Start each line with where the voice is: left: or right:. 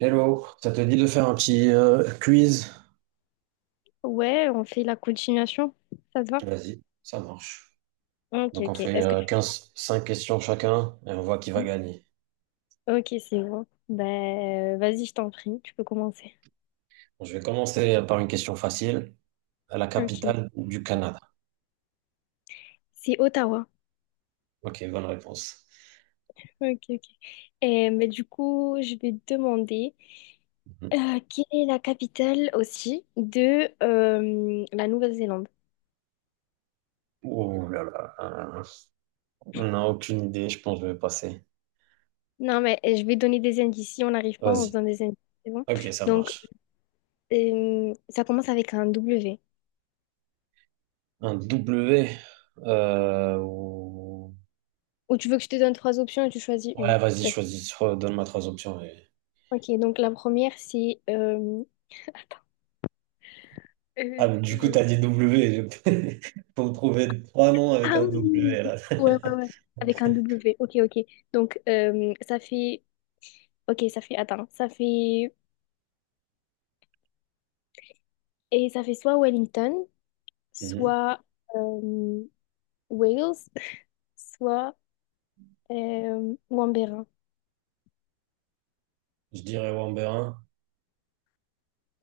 right: Hello, ça te dit de faire un petit quiz?
left: Ouais, on fait la continuation. Ça te va?
right: Vas-y, ça marche.
left: Ok,
right: Donc on
left: ok.
right: fait
left: Est-ce que tu...
right: 15, 5 questions chacun et on voit qui va gagner.
left: Ok, c'est bon. Ben, vas-y, je t'en prie, tu peux commencer.
right: Bon, je vais commencer par une question facile. La
left: Ok.
right: capitale du Canada.
left: C'est Ottawa.
right: Ok, bonne réponse.
left: Ok, ok. Et, mais du coup, je vais te demander
right: Mhm.
left: quelle est la capitale aussi de la Nouvelle-Zélande?
right: Oh là là, on n'a aucune idée, je pense que je vais passer.
left: Non, mais je vais donner des indices. Si on n'arrive pas, on se
right: Vas-y.
left: donne des indices. C'est bon?
right: Ok, ça
left: Donc,
right: marche.
left: ça commence avec un W.
right: Un W. euh, ou-
left: Ou tu veux que je te donne trois options et tu choisis une.
right: Ouais, vas-y,
left: Putain.
right: choisis. Donne-moi trois options.
left: Ok, donc la première, c'est Euh,
right: Ah, mais du coup, t'as
left: c'est-
right: dit W. Faut me trouver trois noms avec
left: ah
right: un
left: oui,
right: W, là.
left: ouais, ouais, ouais, avec un W. Ok, ok. Donc, ça fait, ok, ça fait, attends, ça fait, et ça fait soit Wellington,
right: Mhm.
left: soit euh, Wales, soit Wambérin.
right: Je dirais Wamberin.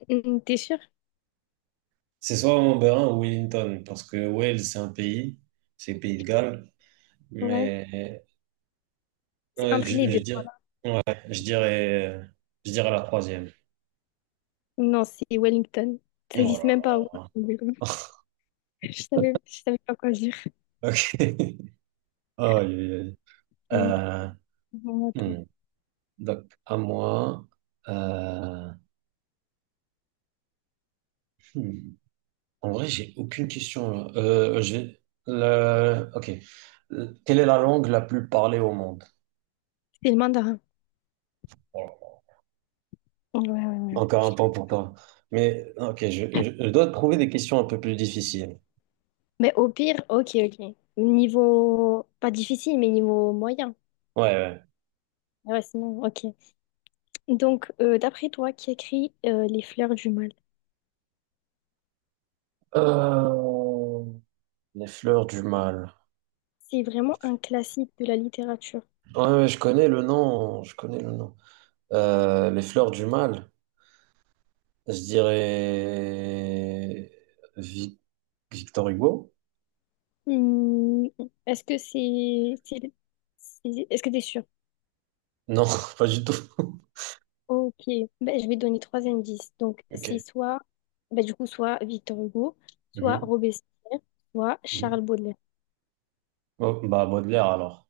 left: Mm, t'es sûr?
right: C'est soit Wamberin ou Wellington, parce que Wales, c'est un pays, c'est le pays de Galles.
left: Ouais.
right: Mais
left: C'est
right: ouais,
left: entre les deux, voilà.
right: je dirais, je dirais la troisième.
left: Non, c'est Wellington. Ça
right: Oh là
left: existe même pas.
right: là.
left: Wambérin.
right: Ok.
left: Je savais pas quoi dire.
right: Aïe, aïe, aïe.
left: C'est
right: Euh,
left: vraiment à toi.
right: hmm. Donc, à moi. Euh, hmm. En vrai, j'ai aucune question là. J'ai Ok. Quelle est la langue la plus parlée au monde?
left: C'est le mandarin.
right: Voilà.
left: Ouais, ouais, ouais.
right: Encore un point pour toi. Mais ok, je dois te trouver des questions un peu plus difficiles.
left: Mais au pire, ok, ok. Niveau, pas difficile, mais niveau moyen.
right: Ouais, ouais.
left: Ah ouais, sinon, ok. Donc, d'après toi, qui écrit Les fleurs du mal?
right: Euh, Les fleurs du mal.
left: C'est vraiment un classique de la littérature.
right: Ouais, ouais, je connais le nom. Je connais le nom. Les fleurs du mal. Je dirais Vic- Victor Hugo?
left: Hmm, est-ce que c'est... Est-ce que t'es sûr?
right: Non, pas du tout.
left: Ok. Ben, je vais donner trois indices. Donc,
right: Ok.
left: c'est soit... ben, du coup, soit Victor Hugo, soit
right: Mhm.
left: Robespierre, soit
right: Mhm.
left: Charles Baudelaire.
right: Bon, bah Baudelaire alors.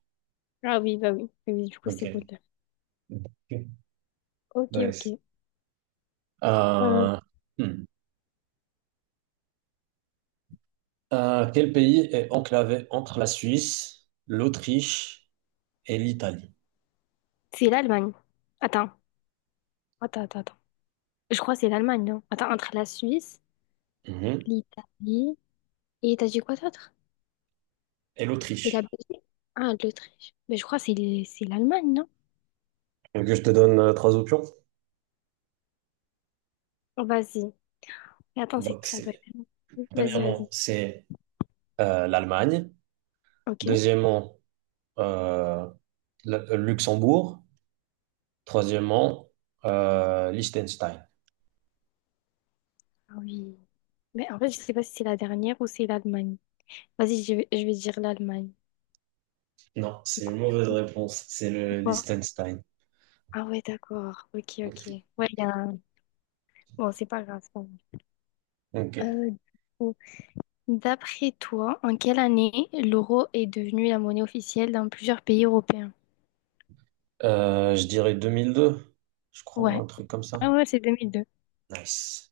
left: Ah oui, bah oui. Oui, du coup,
right: Ok.
left: c'est Baudelaire.
right: Ok.
left: Ok,
right: Nice.
left: ok. Euh,
right: Euh, hmm. Quel pays est enclavé entre la Suisse, l'Autriche et l'Italie?
left: c'est l'Allemagne. Attends. Attends, attends, attends. Je crois que c'est l'Allemagne, non? Attends, entre la Suisse,
right: Mhm.
left: l'Italie et t'as dit quoi d'autre?
right: Et
left: Et la
right: l'Autriche.
left: Belgique? Ah, l'Autriche. Mais je crois que c'est c'est l'Allemagne, non?
right: Tu veux Que je te donne trois options.
left: Oh, vas-y. Mais attends, c'est
right: Donc,
left: ça doit
right: c'est,
left: être. Vas-y,
right: premièrement,
left: vas-y.
right: c'est l'Allemagne.
left: Ok.
right: Deuxièmement, euh, le Luxembourg. Troisièmement, Liechtenstein.
left: Ah oui. Mais en fait, je sais pas si c'est la dernière ou c'est l'Allemagne. Vas-y, je vais dire l'Allemagne.
right: Non,
left: C'est
right: c'est une
left: quoi?
right: mauvaise réponse. C'est
left: C'est
right: le
left: quoi?
right: Liechtenstein.
left: Ah ouais, d'accord. Ok, ok. Ouais. il y a... un- Bon, c'est pas grave, c'est pas grave.
right: Ok.
left: Du coup, d'après toi, en quelle année l'euro est devenu la monnaie officielle dans plusieurs pays européens?
right: Je dirais 2002, je crois,
left: Ouais.
right: un truc comme ça.
left: Ah ouais, c'est 2002.
right: Nice.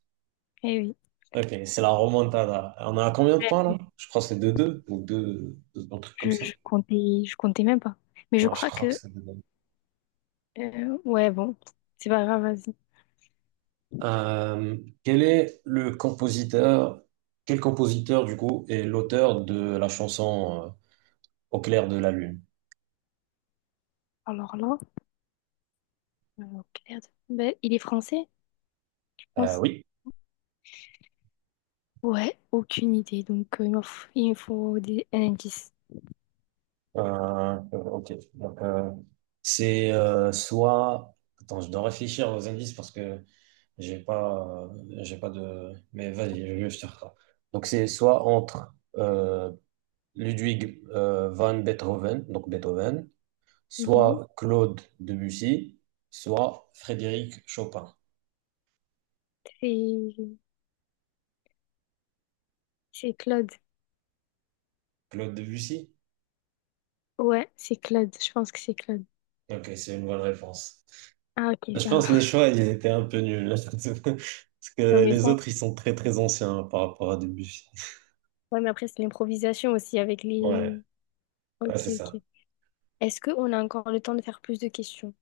left: Eh oui.
right: Ok, c'est la remontada. On a combien de points
left: Ouais.
right: là? Je crois que c'est 2-2 ou 2-1 truc comme
left: Je,
right: ça.
left: je comptais, je comptais même pas. Mais je
right: Non, je
left: crois
right: crois que
left: que,
right: c'est deux deux.
left: ouais, bon, c'est pas grave, vas-y.
right: Euh, quel est le compositeur, quel compositeur du coup est l'auteur de la chanson Au clair de la lune?
left: Alors là, euh, merde. Ben, il est français, je
right: Euh,
left: pense.
right: oui.
left: Ouais, aucune idée. Donc, il me faut, un indice.
right: Euh, ok. Donc, c'est soit. Attends, je dois réfléchir aux indices parce que j'ai pas, euh, j'ai pas de. Mais vas-y, je te rattrape. Donc c'est soit entre Ludwig van Beethoven, donc Beethoven,
left: Mhm.
right: soit Claude Debussy, soit Frédéric Chopin.
left: C'est, c'est Claude.
right: Claude Debussy?
left: Ouais, c'est Claude. Je pense que c'est Claude.
right: Ok, c'est une bonne réponse.
left: Ah, ok,
right: Je
left: ça
right: pense que les
left: va.
right: choix, ils étaient un peu nuls. Parce
left: Non,
right: que
left: mais
right: les
left: ça,
right: autres, ils sont très très anciens par rapport à Debussy.
left: ouais, mais après, c'est l'improvisation aussi avec
right: Ouais,
left: les...
right: ouais, c'est
left: Ok,
right: ça.
left: ok. Est-ce qu'on a encore le temps de faire plus de questions?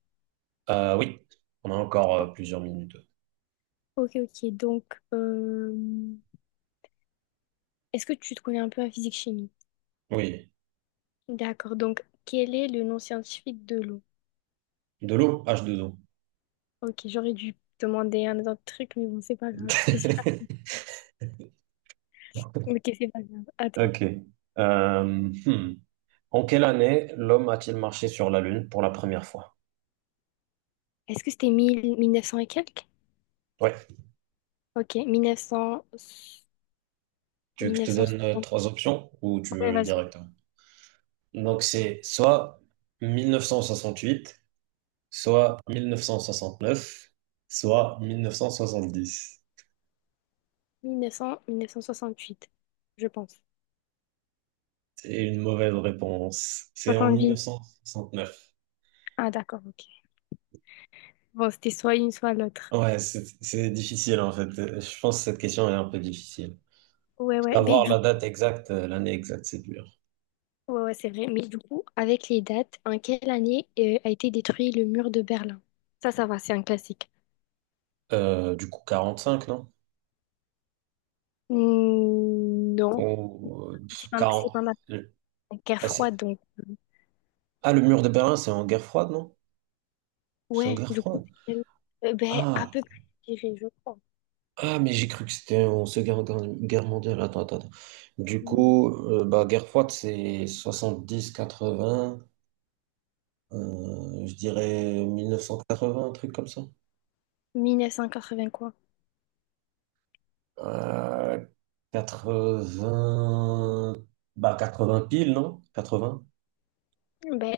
right: Oui, on a encore plusieurs minutes.
left: Ok, ok. Donc, euh, est-ce que tu te connais un peu en physique-chimie?
right: Oui,
left: D'accord. Donc, quel est le nom scientifique de l'eau?
right: de l'eau, H2O.
left: Ok, j'aurais dû demander un autre truc, mais bon, c'est pas grave. C'était super. Ok, c'est pas grave. Attends.
right: Ok. Euh, hmm. En quelle année l'homme a-t-il marché sur la Lune pour la première fois?
left: Est-ce que c'était mille mille neuf 1900 et quelques?
right: Ouais.
left: Ok,
right: Tu veux que je te
left: 1900...
right: donne
left: 1960.
right: trois options ou tu
left: Ouais,
right: veux
left: vas-y.
right: directement. Donc c'est soit 1968, soit 1969, soit 1970.
left: 1968, je pense.
right: C'est une mauvaise réponse. C'est en
left: 70.
right: 1969.
left: Ah, d'accord, ok. Bon, c'était soit une, soit l'autre.
right: Ouais, c'est difficile en fait. Je pense que cette question est un peu difficile.
left: Ouais, ouais. Mais
right: Avoir
left: du
right: la
left: coup,
right: date exacte, l'année exacte, c'est dur.
left: ouais, ouais, c'est vrai. Mais du coup, avec les dates, en quelle année a été détruit le mur de Berlin? Ça va, c'est un classique.
right: Du coup, 45, non?
left: Hmm, non.
right: Ou
left: C'est pas, c'est
right: 40.
left: pendant la guerre
right: Ah,
left: froide, donc,
right: le mur de Berlin, c'est en guerre froide, non? C'est en
left: ouais,
right: guerre
left: du coup,
right: froide.
left: ben, à
right: Ah,
left: peu près, je dirais, je crois.
right: Ah, mais j'ai cru que c'était en Seconde Guerre, Guerre mondiale. Attends, attends, attends. Du
left: Hmm,
right: coup, bah, guerre froide, c'est 70-80, je dirais 1980, un truc comme ça.
left: 1980, quoi.
right: Euh, vingts Bah, 80 pile, non? 80
left: Ben,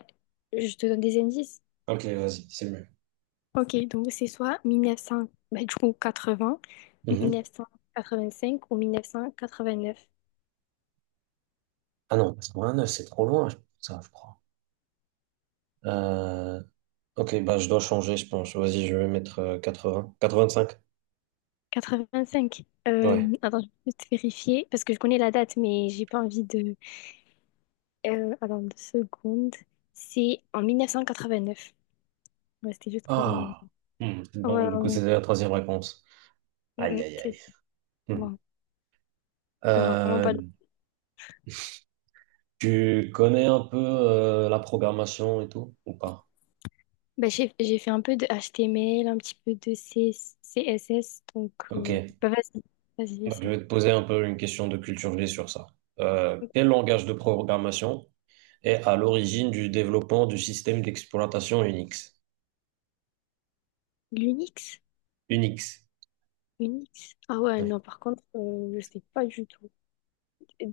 left: je te donne des indices.
right: Ok, vas-y, c'est mieux.
left: Ok, donc c'est soit 1900, ben, du coup, 80,
right: Mhm.
left: 1985 ou 1989.
right: Ah non, 89 c'est trop loin, ça, je crois. Euh, ok, bah, je dois changer, je pense. Vas-y, je vais mettre 80. 85
left: 85.
right: Ouais.
left: Attends, je vais juste vérifier parce que je connais la date, mais j'ai pas envie de. Attends, deux secondes. C'est en 1989. Ouais, c'était juste pour.
right: Ah. Hmm.
left: Ouais,
right: Donc, du
left: ouais,
right: coup,
left: ouais.
right: c'était la troisième réponse.
left: Mm,
right: Aïe,
left: mm,
right: aïe,
left: c'est
right: aïe. Hmm.
left: bon. Faut vraiment pas.
right: Euh, tu connais un peu la programmation et tout, ou pas?
left: Bah, j'ai fait un peu de HTML, un petit peu de CSS, donc.
right: Ok.
left: Bah, vas-y, vas-y,
right: Donc, je
left: essaye.
right: vais te poser un peu une question de culture G sur ça. Quel langage de programmation est à l'origine du développement du système d'exploitation Unix?
left: L'Unix?
right: Unix.
left: Unix? Ah ouais,
right: Ouais.
left: non, par contre, je sais pas du tout.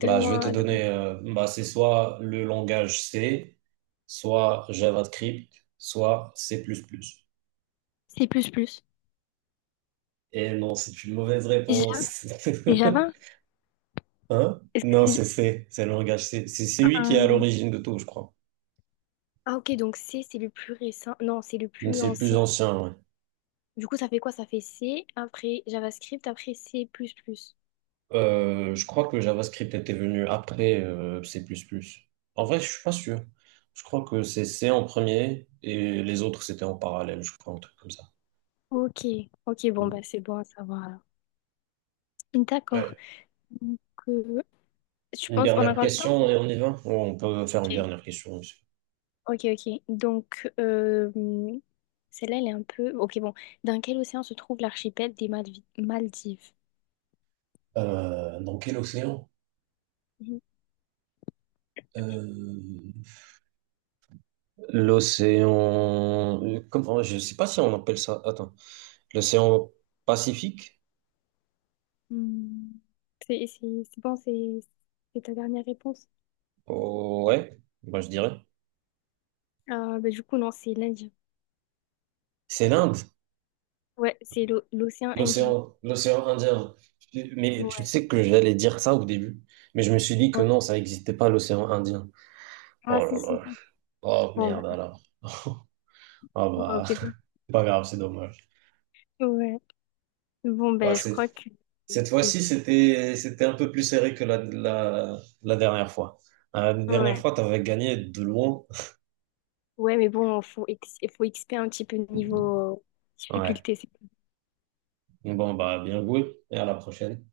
right: Bah, je vais te donner, bah, c'est soit le langage C, soit JavaScript, soit C++.
left: C'est plus plus.
right: Et non, c'est une mauvaise
left: C'est Java?
right: réponse.
left: C'est Java?
right: Hein?
left: Est-ce que
right: Non,
left: c'est
right: c'est fait, c'est le langage. C'est lui qui est à
left: Java?
right: l'origine de tout, je crois.
left: Ah ok, donc C, c'est le plus récent. Non, c'est le
right: Donc
left: plus
right: c'est le plus
left: ancien.
right: ancien, ouais.
left: Du coup, ça fait quoi? Ça fait C, après JavaScript, après C++.
right: Je crois que le JavaScript était venu après C++. En vrai, je suis pas sûr. Je crois que c'est C en premier et les autres, c'était en parallèle, je crois, un truc comme ça.
left: Ok, ok, bon,
right: Mm.
left: bah c'est bon à savoir alors. D'accord.
right: Ouais.
left: Donc, euh, je
right: Une
left: pense, on a
right: dernière
left: encore le temps?
right: question et on y va? Ou on peut faire une
left: Ok,
right: dernière question aussi.
left: ok, ok. Donc, celle-là, elle est un peu... Ok, bon. Dans quel océan se trouve l'archipel des Maldives?
right: Dans quel océan?
left: Mhm.
right: Euh, L'océan, comment, je sais pas si on appelle ça, attends. L'océan Pacifique?
left: Hmm. C'est bon, c'est ta dernière réponse?
right: Oh, ouais, moi je dirais.
left: Ah, bah, du coup, non, c'est l'Indien.
right: C'est l'Inde,
left: Ouais, c'est l'océan Indien.
right: l'océan Indien. Mais tu
left: Ouais.
right: sais que j'allais dire ça au début, mais je me suis dit que non, ça n'existait pas l'océan Indien.
left: Ah,
right: Oh
left: si,
right: là
left: si,
right: là.
left: si.
right: Oh
left: Bon, bah,
right: merde alors. Ah
left: bon,
right: bah,
left: c'est bon.
right: c'est pas grave, c'est dommage.
left: Ouais. Bon,
right: Ouais,
left: ben, je crois que.
right: cette fois-ci, c'était un peu plus serré que la dernière fois. La dernière
left: Ouais.
right: fois, t'avais gagné de loin.
left: Ouais, mais bon, faut, faut XP un petit peu niveau
right: Ouais.
left: difficulté. C'est
right: Bon, bah, bien joué et à la prochaine.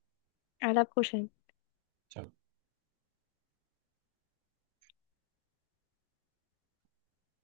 left: À la prochaine.
right: Ciao.